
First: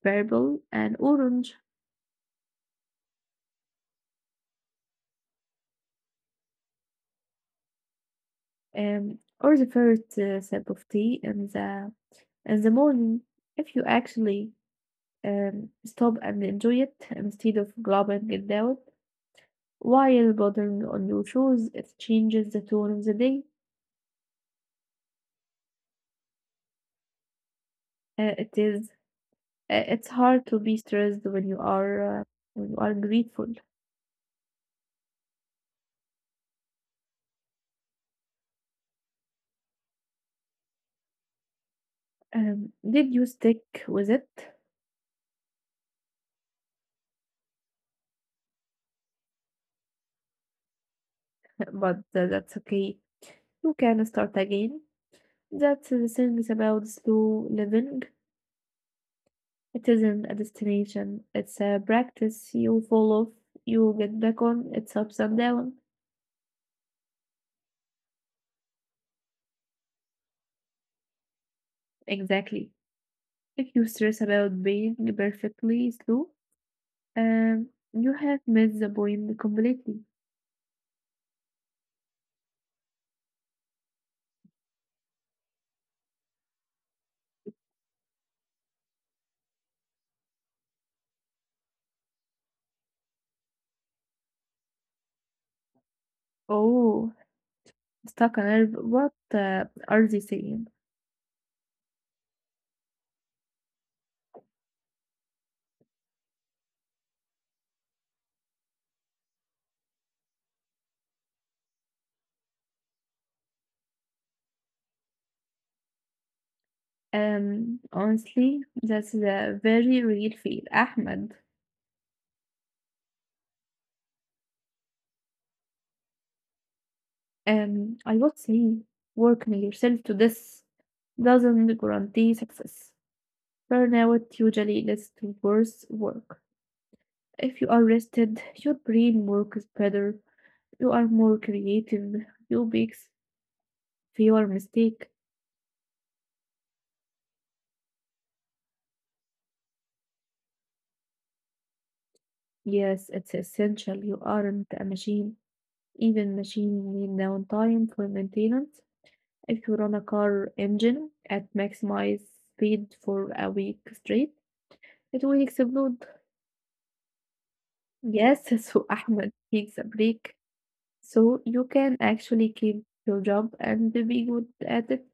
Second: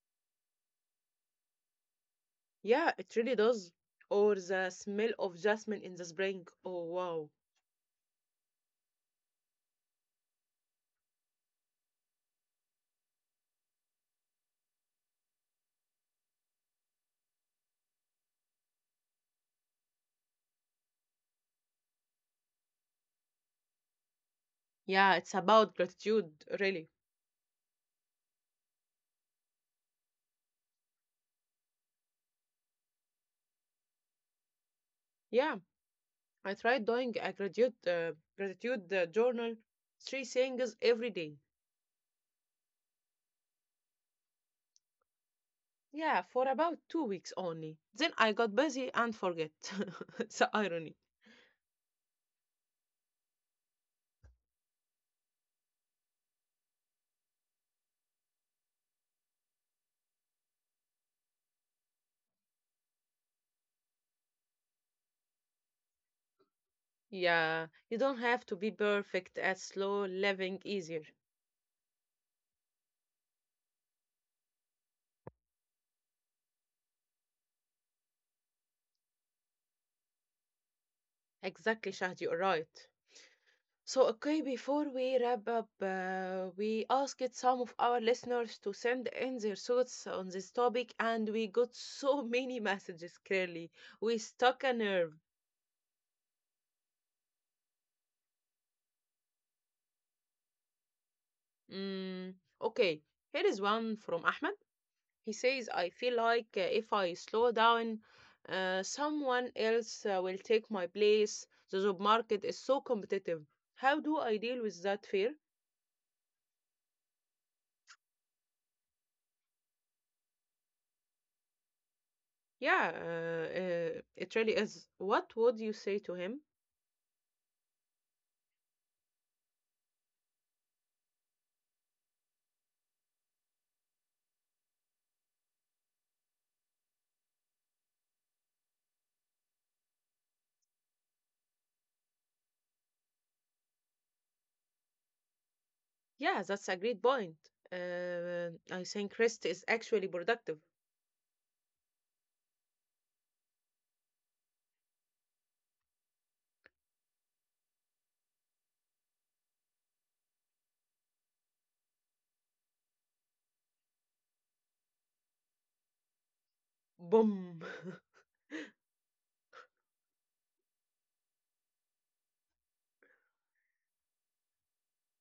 [SPEAKER 2] purple and orange.
[SPEAKER 1] Yeah, it really does. Or the smell of jasmine in the spring. Oh, wow.
[SPEAKER 2] Or the first sip of tea in the morning if you actually stop and enjoy it instead of globbing it down while bothering on your shoes it changes the tone of the day.
[SPEAKER 1] Yeah, it's about gratitude, really.
[SPEAKER 2] It is, it's hard to be stressed when you are grateful.
[SPEAKER 1] Yeah, I tried doing a gratitude journal, three things every day.
[SPEAKER 2] Did you stick with it?
[SPEAKER 1] Yeah, for about 2 weeks only. Then I got busy and forget. *laughs* The irony.
[SPEAKER 2] *laughs* But that's okay, you can start again. That's the things about slow living. It isn't a destination, it's a practice. You fall off, you get back on, it's ups and downs.
[SPEAKER 1] Yeah, you don't have to be perfect at slow living easier.
[SPEAKER 2] Exactly. If you stress about being perfectly slow, you have missed the point completely.
[SPEAKER 1] Exactly, Shahd, you're right. So, okay, before we wrap up, we asked some of our listeners to send in their thoughts on this topic, and we got so many messages clearly. We stuck a nerve.
[SPEAKER 2] Oh, Stuck on Earth, what are they saying?
[SPEAKER 1] Mm, okay, here is one from Ahmed. He says, I feel like if I slow down, someone else will take my place. The job market is so competitive. How do I deal with that fear?
[SPEAKER 2] Honestly, that's a very real fear, Ahmed.
[SPEAKER 1] Yeah, it really is. What would you say to him?
[SPEAKER 2] I would say working yourself to this doesn't guarantee success. Burnout usually leads to worse work. If you are rested, your brain works better, you are more creative, you make. If you are mistake,
[SPEAKER 1] Yeah, that's a great point. I think rest is actually productive.
[SPEAKER 2] yes, it's essential, you aren't a machine. Even machine need downtime for maintenance. If you run a car engine at maximize speed for a week straight, it will explode.
[SPEAKER 1] Boom. *laughs*
[SPEAKER 2] Yes, *laughs* so Ahmed takes a break so you can actually keep your job and be good at it.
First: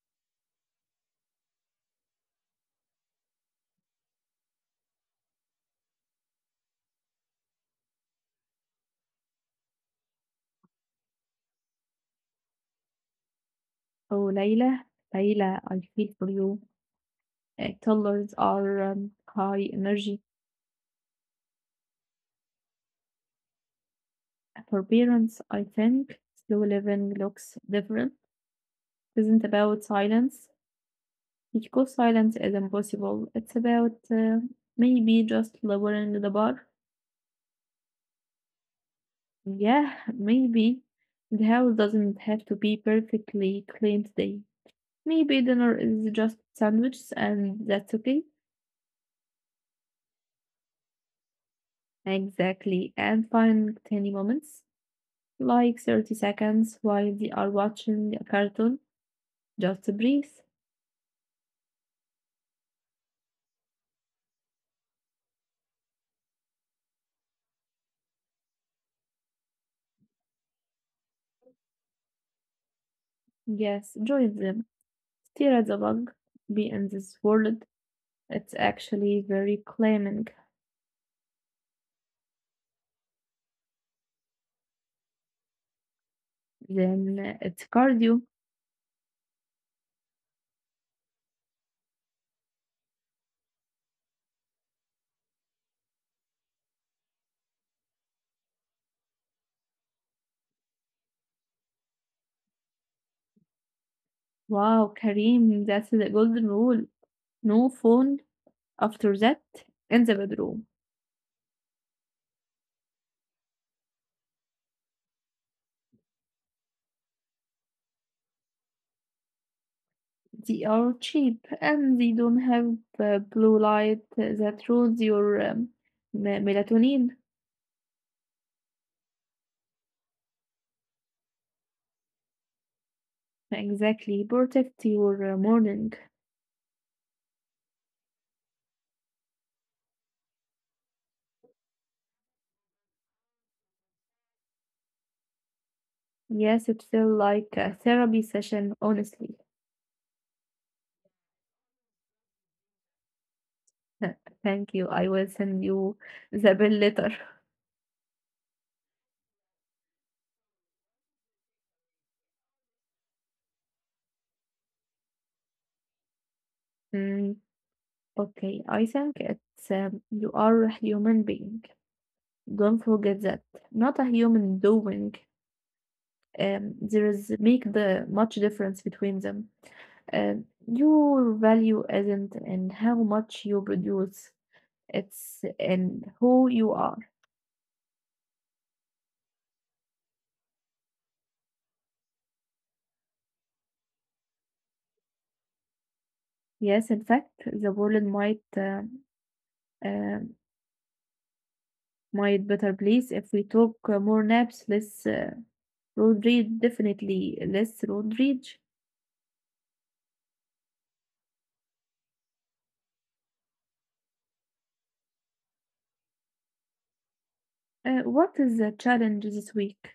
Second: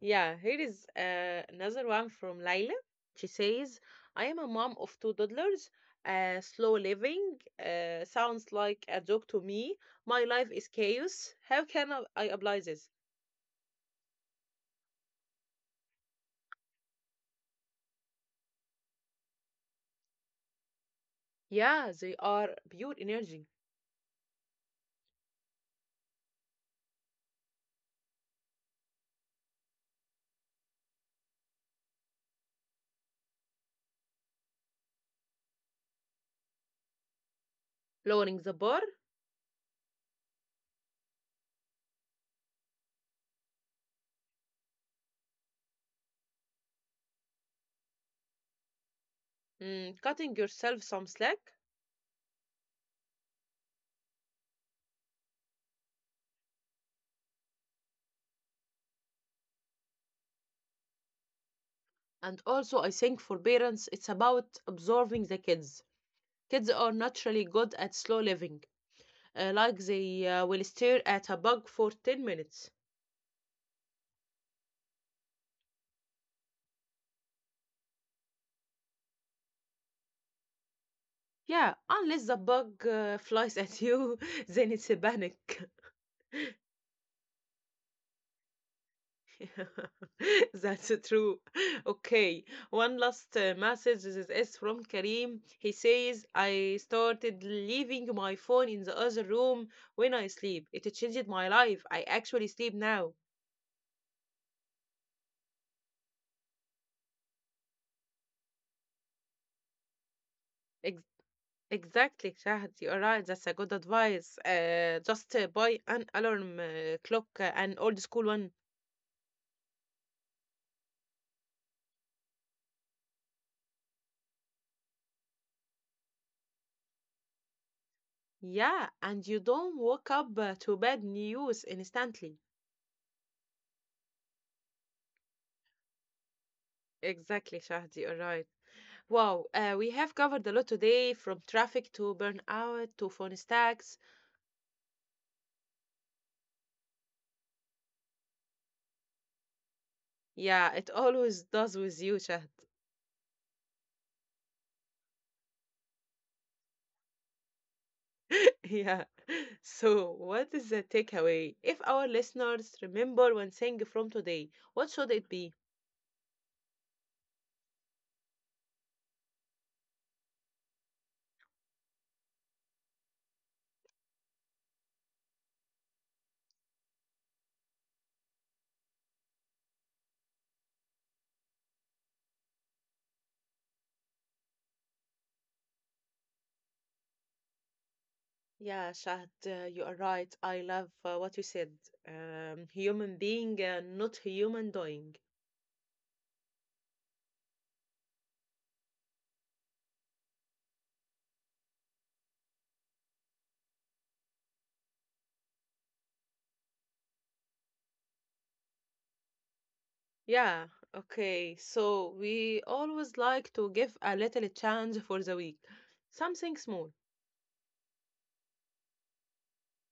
[SPEAKER 1] Yeah, here is another one from Laila. She says, I am a mom of two toddlers. Slow living sounds like a joke to me. My life is chaos. How can I apply this?
[SPEAKER 2] Oh, Layla, Layla, I feel for you. Toddlers are high energy.
[SPEAKER 1] Yeah, they are pure energy.
[SPEAKER 2] For parents, I think slow living looks different. It isn't about silence, because silence is impossible. It's about maybe just lowering the bar.
[SPEAKER 1] Lowering the bar,
[SPEAKER 2] Yeah, *laughs* maybe the house doesn't have to be perfectly clean today. Maybe dinner is just sandwiches, and that's okay.
[SPEAKER 1] mm, cutting yourself some slack.
[SPEAKER 2] Exactly, and find tiny moments like 30 seconds while they are watching a cartoon. Just breathe.
[SPEAKER 1] And also, I think for parents, it's about observing the kids. Kids are naturally good at slow living, like they will stare at a bug for 10 minutes.
[SPEAKER 2] Yes, join them. There is a bug be in this world. It's actually very claiming.
[SPEAKER 1] Yeah, unless the bug flies at you, *laughs* then it's a panic.
[SPEAKER 2] Then it's cardio.
[SPEAKER 1] *laughs* That's true. Okay, one last message. This is from Karim. He says, I started leaving my phone in the other room when I sleep. It changed my life. I actually sleep now.
[SPEAKER 2] Wow, Kareem, that's the golden rule. No phone after that in the bedroom.
[SPEAKER 1] Ex- exactly, Shahad. You're right. That's a good advice. Just buy an alarm clock, an old school one.
[SPEAKER 2] They are cheap and they don't have blue light that ruins your melatonin.
[SPEAKER 1] Yeah, and you don't wake up to bad news instantly.
[SPEAKER 2] Exactly, protect your morning.
[SPEAKER 1] Exactly, Shahdi. All right. Wow, we have covered a lot today, from traffic to burnout to phone stacks.
[SPEAKER 2] Yes, it felt like a therapy session, honestly.
[SPEAKER 1] Yeah, it always does with you, Shahd.
[SPEAKER 2] *laughs* Thank you. I will send you the bill later.
[SPEAKER 1] *laughs* Yeah. So, what is the takeaway? If our listeners remember one thing from today, what should it be?
[SPEAKER 2] *laughs* Okay, I think it's you are a human being. Don't forget that. Not a human doing. There is make the much difference between them. Your value isn't in how much you produce. It's in who you are.
[SPEAKER 1] Yeah, Shahd, you are right. I love what you said. Human being, not human doing.
[SPEAKER 2] Yes, in fact, the world might, um might better place if we took more naps, less road rage, definitely less road rage.
[SPEAKER 1] Yeah, okay. So we always like to give a little challenge for the week, something small.
[SPEAKER 2] What is the challenge this week?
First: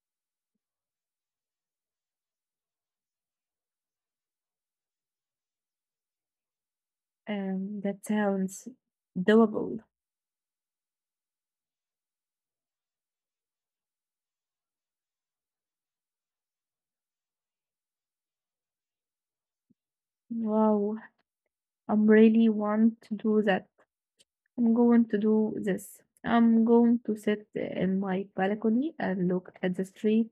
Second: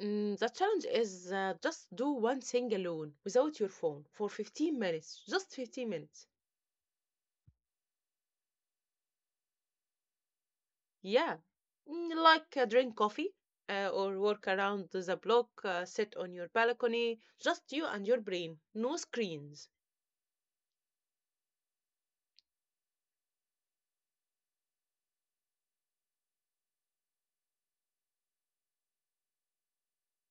[SPEAKER 1] Mm, the challenge is just do one thing alone without your phone for 15 minutes, just 15 minutes.
[SPEAKER 2] That sounds doable.
[SPEAKER 1] Yeah, mm, like drink coffee or walk around the block, sit on your balcony, just you and your brain, no screens.
[SPEAKER 2] Wow, I'm really want to do that. I'm going to do this. I'm going to sit in my balcony and look at the street.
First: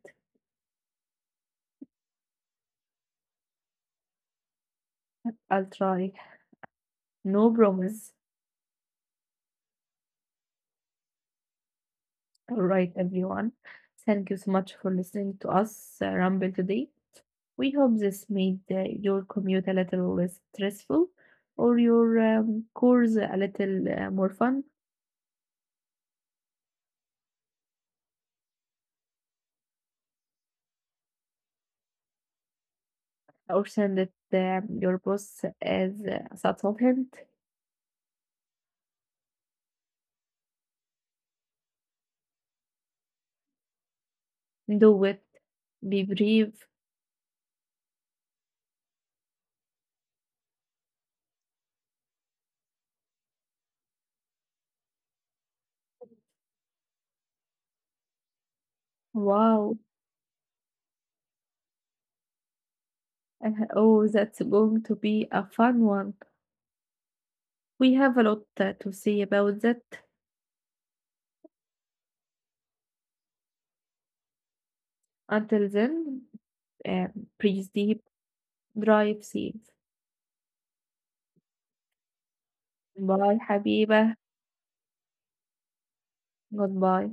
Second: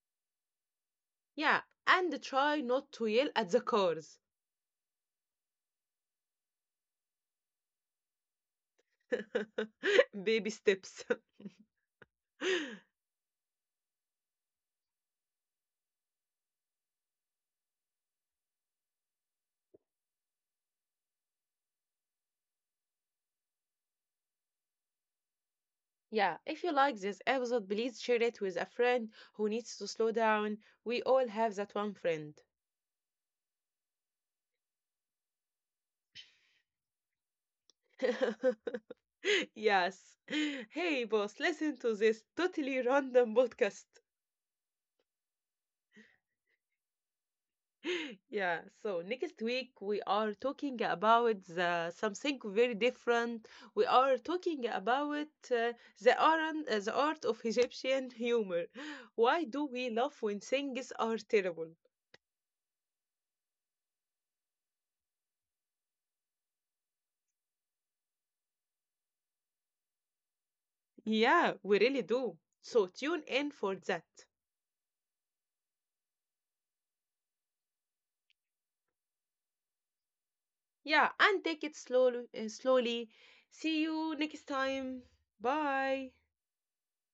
[SPEAKER 1] Yeah, and try not to yell at the cars.
[SPEAKER 2] I'll try. No promise.
[SPEAKER 1] *laughs* Baby steps.
[SPEAKER 2] All
[SPEAKER 1] *laughs*
[SPEAKER 2] right, everyone. Thank you so much for listening to us ramble today. We hope this made your commute a little less stressful or your course a little more fun.
[SPEAKER 1] Yeah, if you like this episode, please share it with a friend who needs to slow down. We all have that one friend.
[SPEAKER 2] Or send it your boss as a subtle, hint.
[SPEAKER 1] *laughs* Yes. Hey, boss, listen to this totally random podcast.
[SPEAKER 2] Do it, be brief.
[SPEAKER 1] *laughs* Yeah, so next week we are talking about something very different. We are talking about the art of Egyptian humor. Why do
[SPEAKER 2] Wow,
[SPEAKER 1] we laugh when things are terrible?
[SPEAKER 2] oh, that's going to be a fun one. We have a lot to say about that.
[SPEAKER 1] Yeah, we really do. So tune in for that.
[SPEAKER 2] Until then, um, breathe deep, drive safe.
[SPEAKER 1] Yeah, and take it slowly, slowly.
[SPEAKER 2] Bye,
[SPEAKER 1] See you
[SPEAKER 2] حبيبة.
[SPEAKER 1] next time. Bye.
[SPEAKER 2] Goodbye.